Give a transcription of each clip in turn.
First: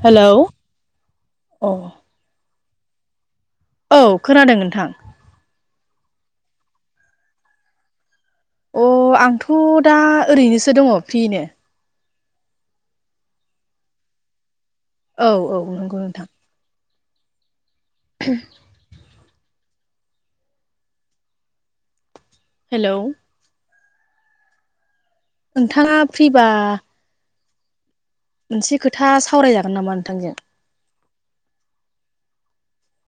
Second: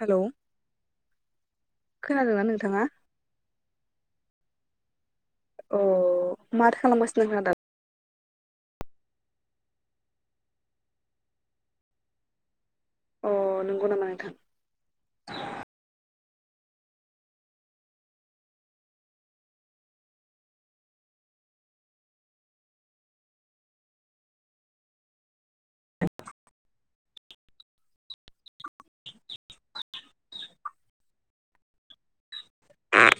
Hello अ खोनादोंना नोंथाङा? औ खोनादों नोंथां अ माथो खालामगाासनो नोंथांआ दा? अ आंथ' दा ओरैनोसो दङ फ्रिनो अ नंगौ नामा नोंथां औ औ नंगौ नोंथां ह [inaudible] हेलौ नोंथाङा फ्रिबा मोनसे खोथा सावरायजागोन नामा नोंथांजों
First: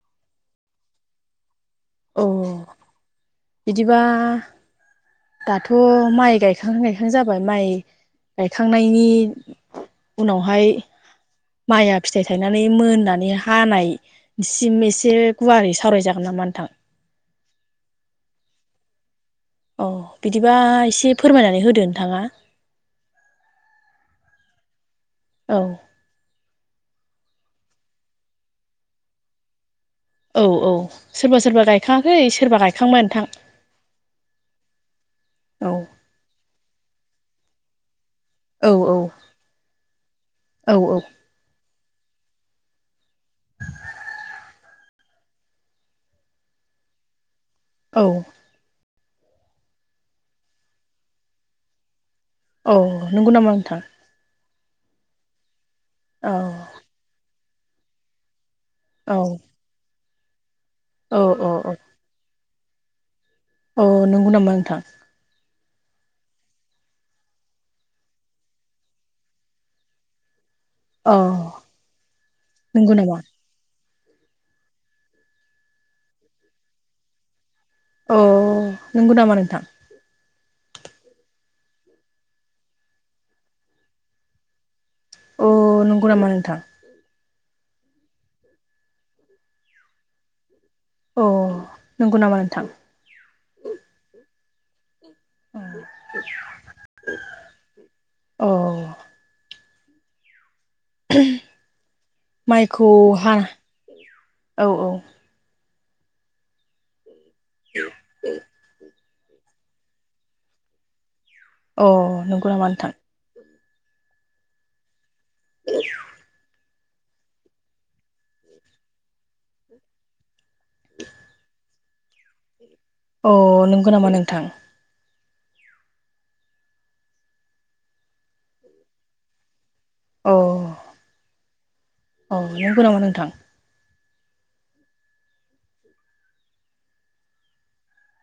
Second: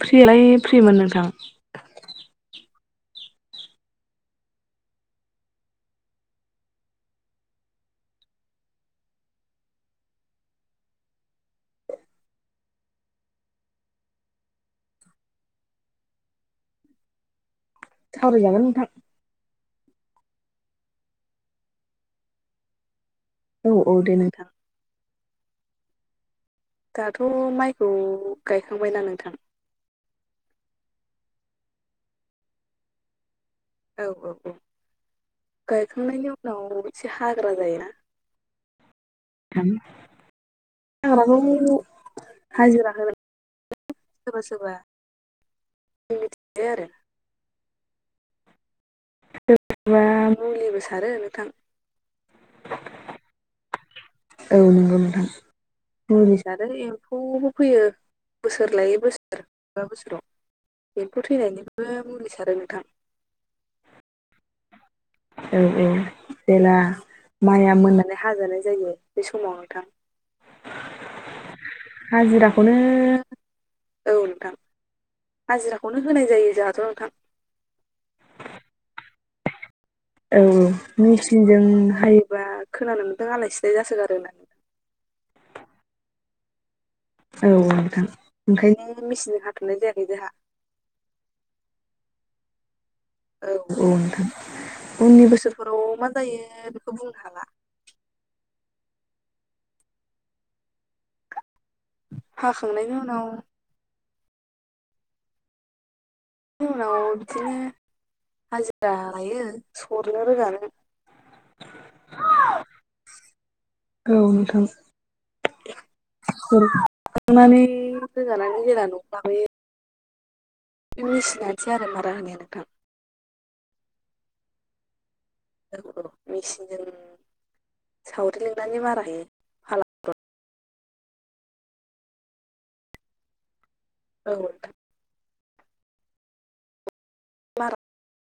फ्रियालाय फ्रिमोन नोंथां औ बिदिबा दाथ' माइ गायखां गायखां जाबाय माइ गायखांनायनि उनावहाय माइया फिथाइ थायनानै मोननानै हानायसिम एसे गुवारै सावरायजागोन ना मा नोंथां? [inaudible] सावरायजागोन नोंथां औ बिदिबा एसे फोरमायनानै होदो नोंथाङा औ औ दे नोंथां औ दाथ' माइखौ गायखांबायना नोंथां? औ औ सोरबा सोरबा गायखाङाखै सोरबा गायखांबाय नोंथां। औ औ औ औ गायखांनायनि उनाव एसे हाग्रा जायो ना? औ [unintelligible] औ हाजिरा होगोन [unintelligible] सोरबा सोरब [unintelligible] औ सोरबा मुलिबो सारो नोंथां औ नंगौ नामा नोंथां औ नंगौ नोंथां औ मुलिस आरो एम्फौबो फैयो बोसोर लायै औ बोसोर माबा बोसोराव औ बेफोर औ औ थैनायनिबो मुलि सारो थां औ नंगौ नामा नोंथां औ औ जेला माइया मोननानै हाजानाय जायो बे समाव नोंथां अ हाजिराखौनो नंगौ नामा औ नोंथां हाजिराखौनो होनाय जायो जोंहाथ' नोंथां अ नंगौ नामा नोंथां औ मेचिनजों हायोबा खोनानो मोनदों आलाय सिलाय जासोगारो होननानै अ नंगौ नामा नोंथां? औ औ नोंथां ओंखायनो मेचिनजों हाथ'नाय जायाखै जोंहा। अ नंगौ नामा नोंथां? औ औ नोंथां। उननि बोसोरफोराव अ मा जायो बेखौ बुंनो हाला। हाखांनायनि उनाव माइखौहा औ औ जोंनाव बिदिनो हाजिरा लायो सरनो रोगानो अ नंगौ नामा नोंथां? औ नोंथां [unintelligible] नानै होजानानै जेला न'आव लाबोयो बे मेसिनानोसै आरो मारा होनो नोंथां अ नंगौ नामा नोंथां? औ औ मेचिनजों सावरि लिंनानै बारा होयो फाला औ नोंगौ नामा नोंथां? औ [unintelligible]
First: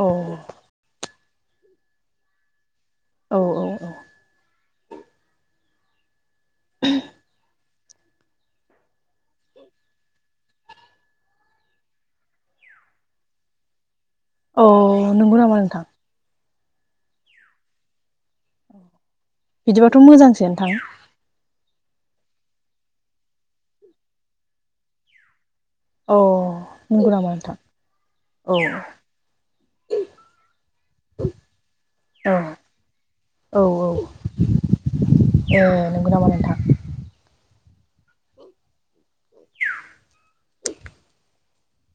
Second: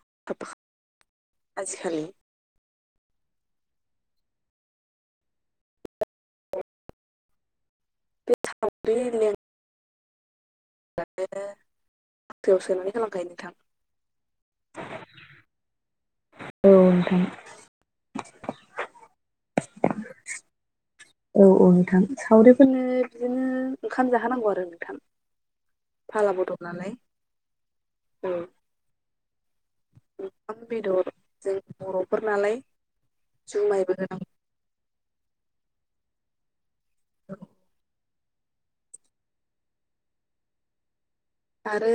अ आजिखालि औ औ औ [unintelligible] बे साव्रि लें द फयाव सोनानै खालामखायो नोंथां [unintelligible] अ नंगौ नामा नोंथां? औ नोंथां। बिदिबाथ' मोजांसो नोंथां औ औ नोंथां सावरिफोरनो बिदिनो ओंखाम जाहोनांगौ आरो नोंथां औ फाला बदल नालाय नंगौ नामा नोंथां औ ओंखाम बेदर जों औ बर'फोरनालाय औ औ जुमायबो होनांगौ ए नंगौ नामा नोंथां? [inaudible] [inaudible] आरो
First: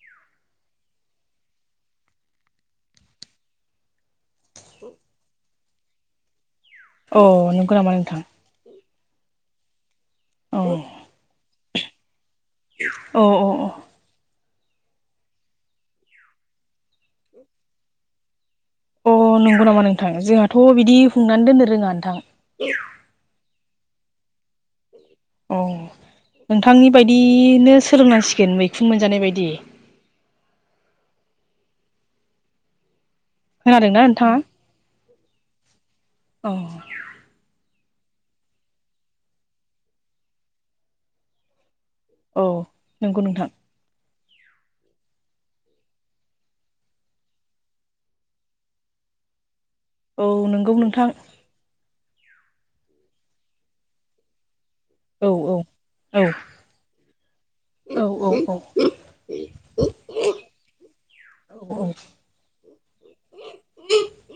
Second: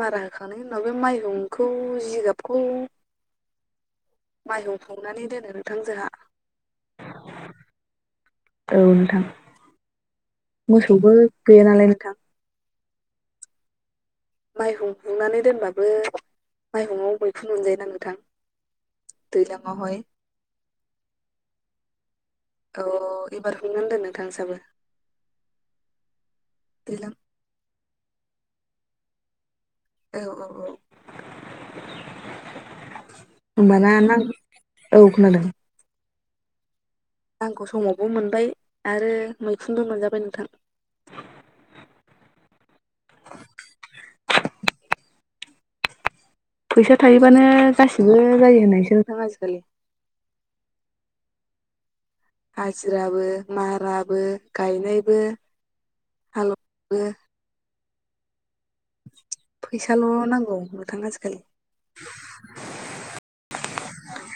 मारा होखांनायनि उनाव बे माइरंखौ जिगाबखौ माइहुं हुंनानै दोनो नोंथां जोंहा अ नोंगौ नामा नोंथां? औ नोंथां औ मोसौबो गैया नालाय नोंथां औ औ औ माइहुं हुंनानै दोनबाबो माइहुङाव मैखुन मोनजायो ना नोथां? अ नंगौ नामा नोंथां जोंहाथ' बिदि हुंनानै दोननो रोङा नोंथां। औ एबार हुंनानै दोन नोंथां नोंसाबो अ नोंथांनि दैज्लां बायदिनो सोलोंनांसिगोन मैखुन मोनजानाय बायदि औ औ औ होनबाना खोनादोंना मा औ‌ खोनादों अ नांखौ समावबो मोनबाय आरो मैखुनबो मोनजाबाय नोंथां औ नंगौ नोंथां। फैसा थायोबानो गासिबो जायो होननायसो नोंथां आजिखालि औ नंगौ नोंथां। हाजिराबो माराबो गायनायबो औ औ हालौ बो औ औ औ फैसाल' नांगौ नोंथां आजिखालि औ औ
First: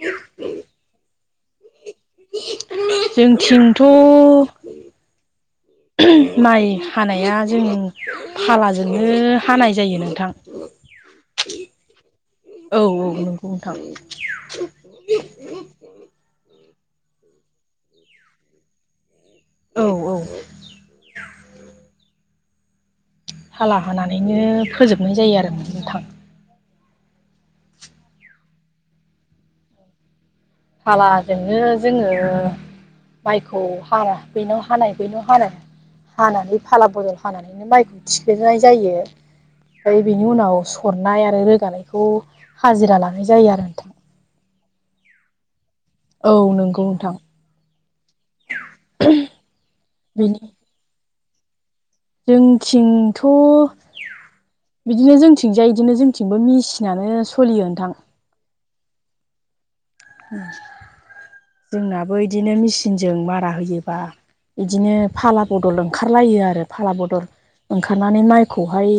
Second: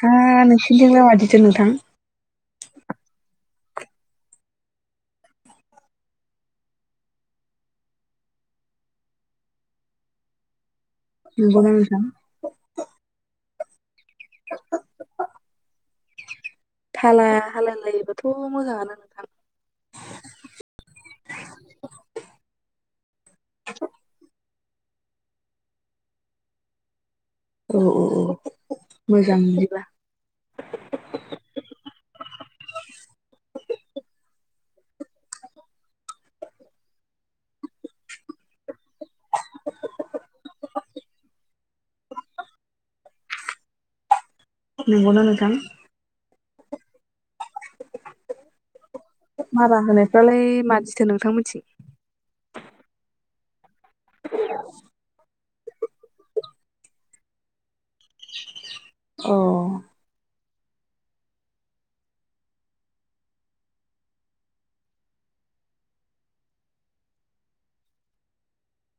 हा नोंसिनिथिंलाय मादि? [inaudible] जोंथिंथ' माइ हानाया जों फालाजोंनो हानाय जायो नोंथां। नंगौना नोंथां। बुंनो थाङो। [inaudible] थाला हालायलायोबाथ' मोजाङानो नोंथां। औ औ औ। हाला हानानैनो फोजोबनाय जायो आरो म थां औ औ औ मोजां बिदिबा खालाजोंनो जोङो माइखौ हाया बेनाव हानाय बैनाव हानो हानानै फाला बदल हानानैनो माइखौ थिखोनाय जायो। फ्राय बेनि उनाव सरनाय आरो रोगानायखौ हाजिरा लानाय जायो आरो नोंथा। नंगौना नोंथां औ नंगौ नोंथां मारा बेनि होनायफ्रालाय मादिथो नोंथांमोनथिं जोंथिंथ' बिदिनो जोंथिं थिंजाय इदिनो जोंथिंबो मेसिनानो सोलियो नोंथां अ जोंनाबो इदिनो मेचिनजों मारा होयोबा इदिनो फाला बदल ओंखारलायो आरो फाला बदल ओंखारनानै माइखौहाय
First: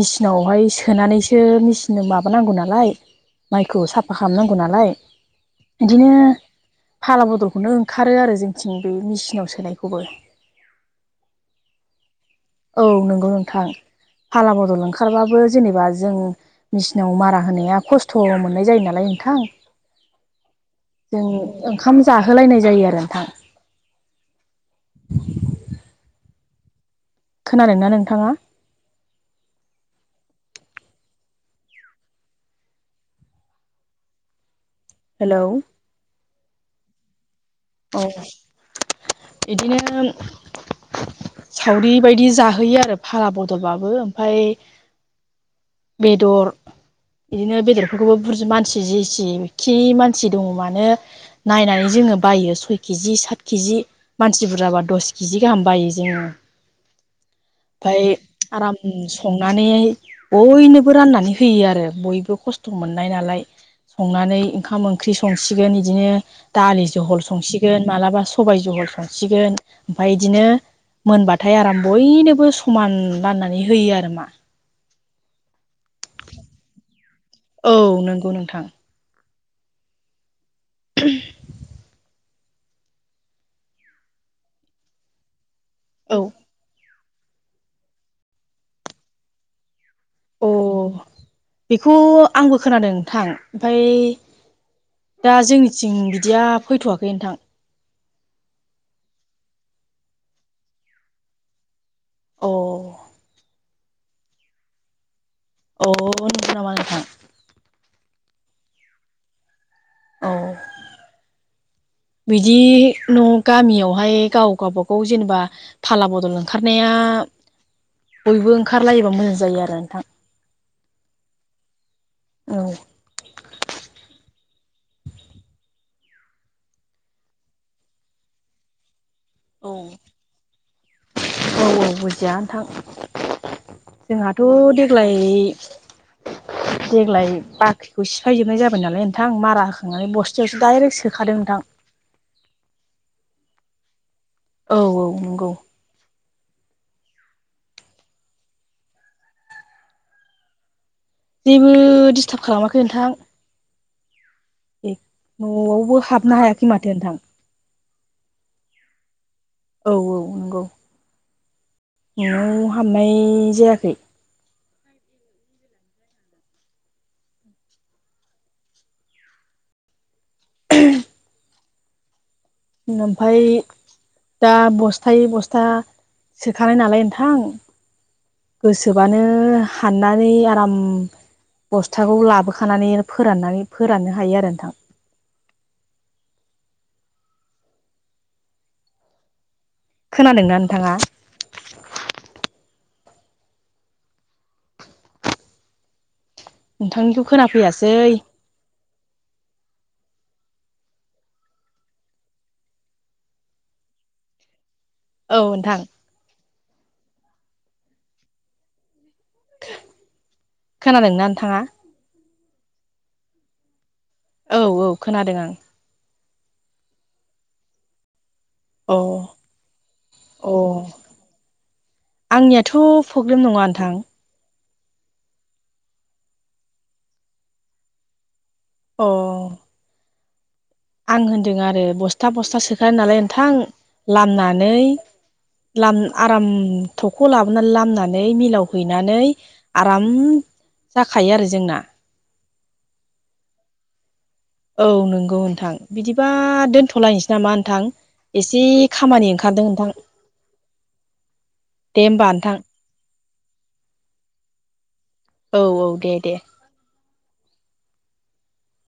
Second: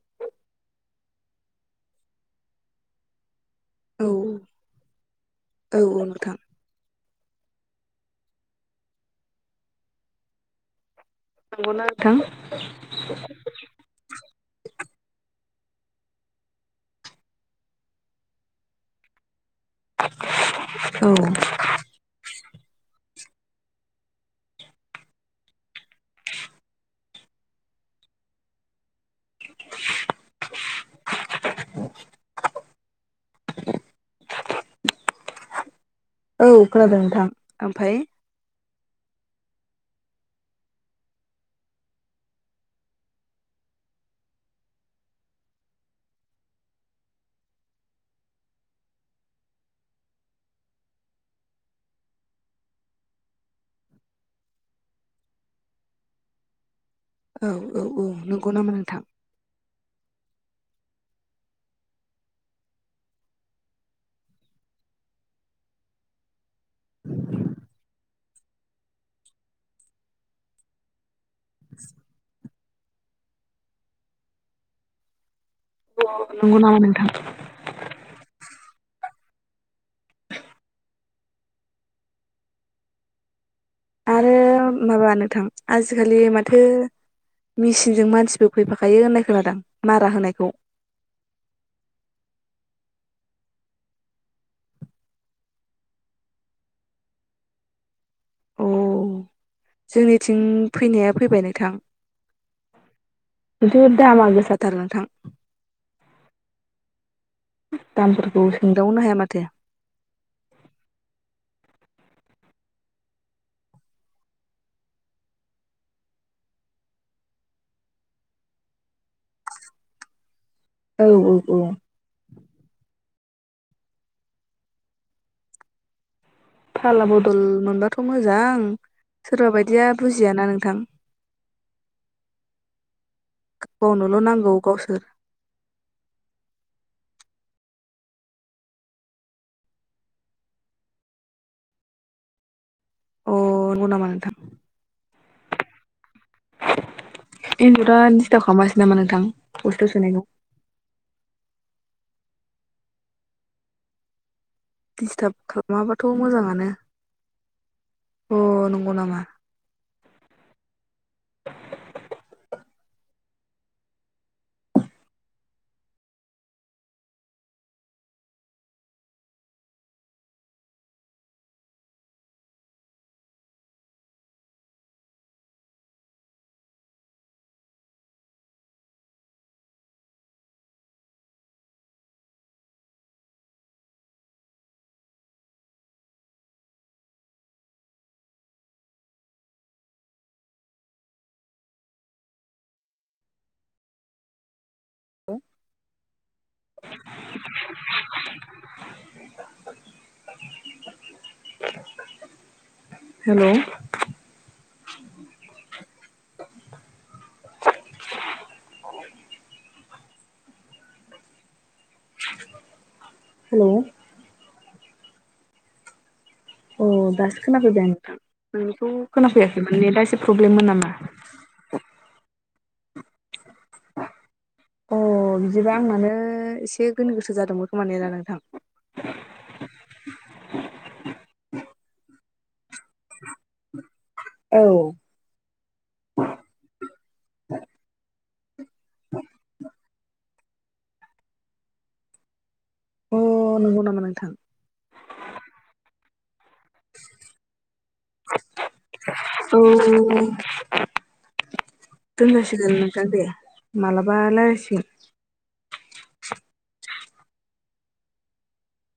मेचिनावहाय सोनानैसो मेचिनजों माबानांगौ नालाय माइखौ साफा खालामनांगौ नालाय औ औ इदिनो नोंथां। फाला बदलखौनो ओंखारो आरो जोंथिं बे मिसिंनाव सोनायखौबो नोंगौना नोंथां औ नंगौ नोंथां फाला बदल ओंखारबाबो जेनेबा जों मेसिनाव मारा होनाया खस्थ' मोननाय जायो नालाय नोंथां औ जों ओंखाम जाहोलायनाय जायो आरो नोंथां [inaudible] खोनादोंना नोंथाङा? हेलौ औ खोनादों नोंथां ओमफाय बिदिनो सावरि बायदि जाहोयो आरो फाला बदलबाबो ओमफ्राय बेदर बिदिनो बेदरफोरखौबो बुर मानसि जेसिखि मानसि दङ मानो नायनानै जोङो बायो सय केजि सात केजि मानसि बुरजाबा दस केजि गाहाम बायो जोङो। औ औ औ ओमफाय नंगौ नामा आराम नोंथां संनानै बयनोबो राननानै होयो आरो बयबो खस्थ' मोननाय नालाय संनानै ओंखाम ओंख्रि संसिगोन बिदिनो दालि जहल संसिगोन मालाबा सबाय जहल संसिगोन ओमफ्राय बिदिनो मोनबाथाय आराम बयनोबो समान राननानै होयो आरो मा नंगौ नामा नोंथां औ नंगौ नोंथां [inaudible] आरो माबा नोंथां औ आजिखालि माथो मेसिनजों मानसिबो फैफाखायो होननाय खोनादों। अ बेखौ आंबो खोनादों नोंथां। ओमफाय दा जोंनिथिं बिदिया फैथ'वाखै नोंथां। अ जोंनिथिं फैनाया फैबाय नोंथां। अ। दुर दामा गोसाथार नोंथां। अ नंगौ नामा नोंथां। दामफोरखौ सोंदावनो हाया माथो। औ बिदि न' गामियावहाय गाव गावबागाव जेनेबा फाला बदल ओंखारनाया आ बयबो ओंखारलायोबा मोजां जायो आरो नोंथां। औ औ औ औ फाला बदल मोनबाथ' मोजां सोरबा औ बायदिया बुजियाना नोंथां। औ औ बजियानोंथां। गावनोल' जोंहाथ' नांगौ गावसोर देग्लाय देग्लाय बाख्रिखौ सिफायजोबनाय जाबाय नालाय नोंथां मारा होखांनानै बस्थायावसो दाइरेक्ट सोखादों नोंथां। अ नंगौ नामा नोंथां। औ औ नंगौ। एन्जरा दिस्थाब खालामगासिनो नामा नोंथां बस्थायाव सोनायखौ जेबो दिस्टाब खालामाखै नोंथां। दिस्टाब न'आवबो खालामाबाथ' हाबनो मोजाङानो। हायाखै माथो नोंथां अ नंगौ नामा अ नंगौ न'आव हाबनाय जायाखै [unintelligible] ओमफाय दा बस्थायै बस्था सोखानाय नालाय नोंथां गोसोबानो हाननानै आराम बस्थाखौ लाबोखानानै फोराननानै फोराननो हायो आरो नोंथां। [inaudible] खोनादोंना नोंथाङा? औ। नोंथांनिखौ खोनाफैयासै? [unintelligible] हेलौ औ नोंथां। खोनादोंना नोंथाङा? हेलौ औ औ खोनादों आं। अ दासो खोनाफैबाय आं नोंथां। नोंनिखौ अ खोनाफैयाखैमोन नेटा एसे अ प्रब्लेममोन नामा। थ' प्रब्लेम नङा नोंथां। अ बिदिबा आंनानो एसे गोनो गोथो जादोंमोन खोमा नेटा नोंथां। अ आं होनदों आरो बस्था बस्था सोखानाय नालाय नोंथां औ लामनानै लाम आराम थख लाबोना लामना नानै मिलाव हैनानै आराम जाखायो जोंना? अ नंगौ नामा नोंथां। बा दोन्थ'लायनोसै नामा नोंथां एसे खामानि ओंखारदों नोंथां। दे होमबा दोन्नोसै नोंथां दोन्नोसै मलाबा रायलायसिगोन। औ औ दे दे।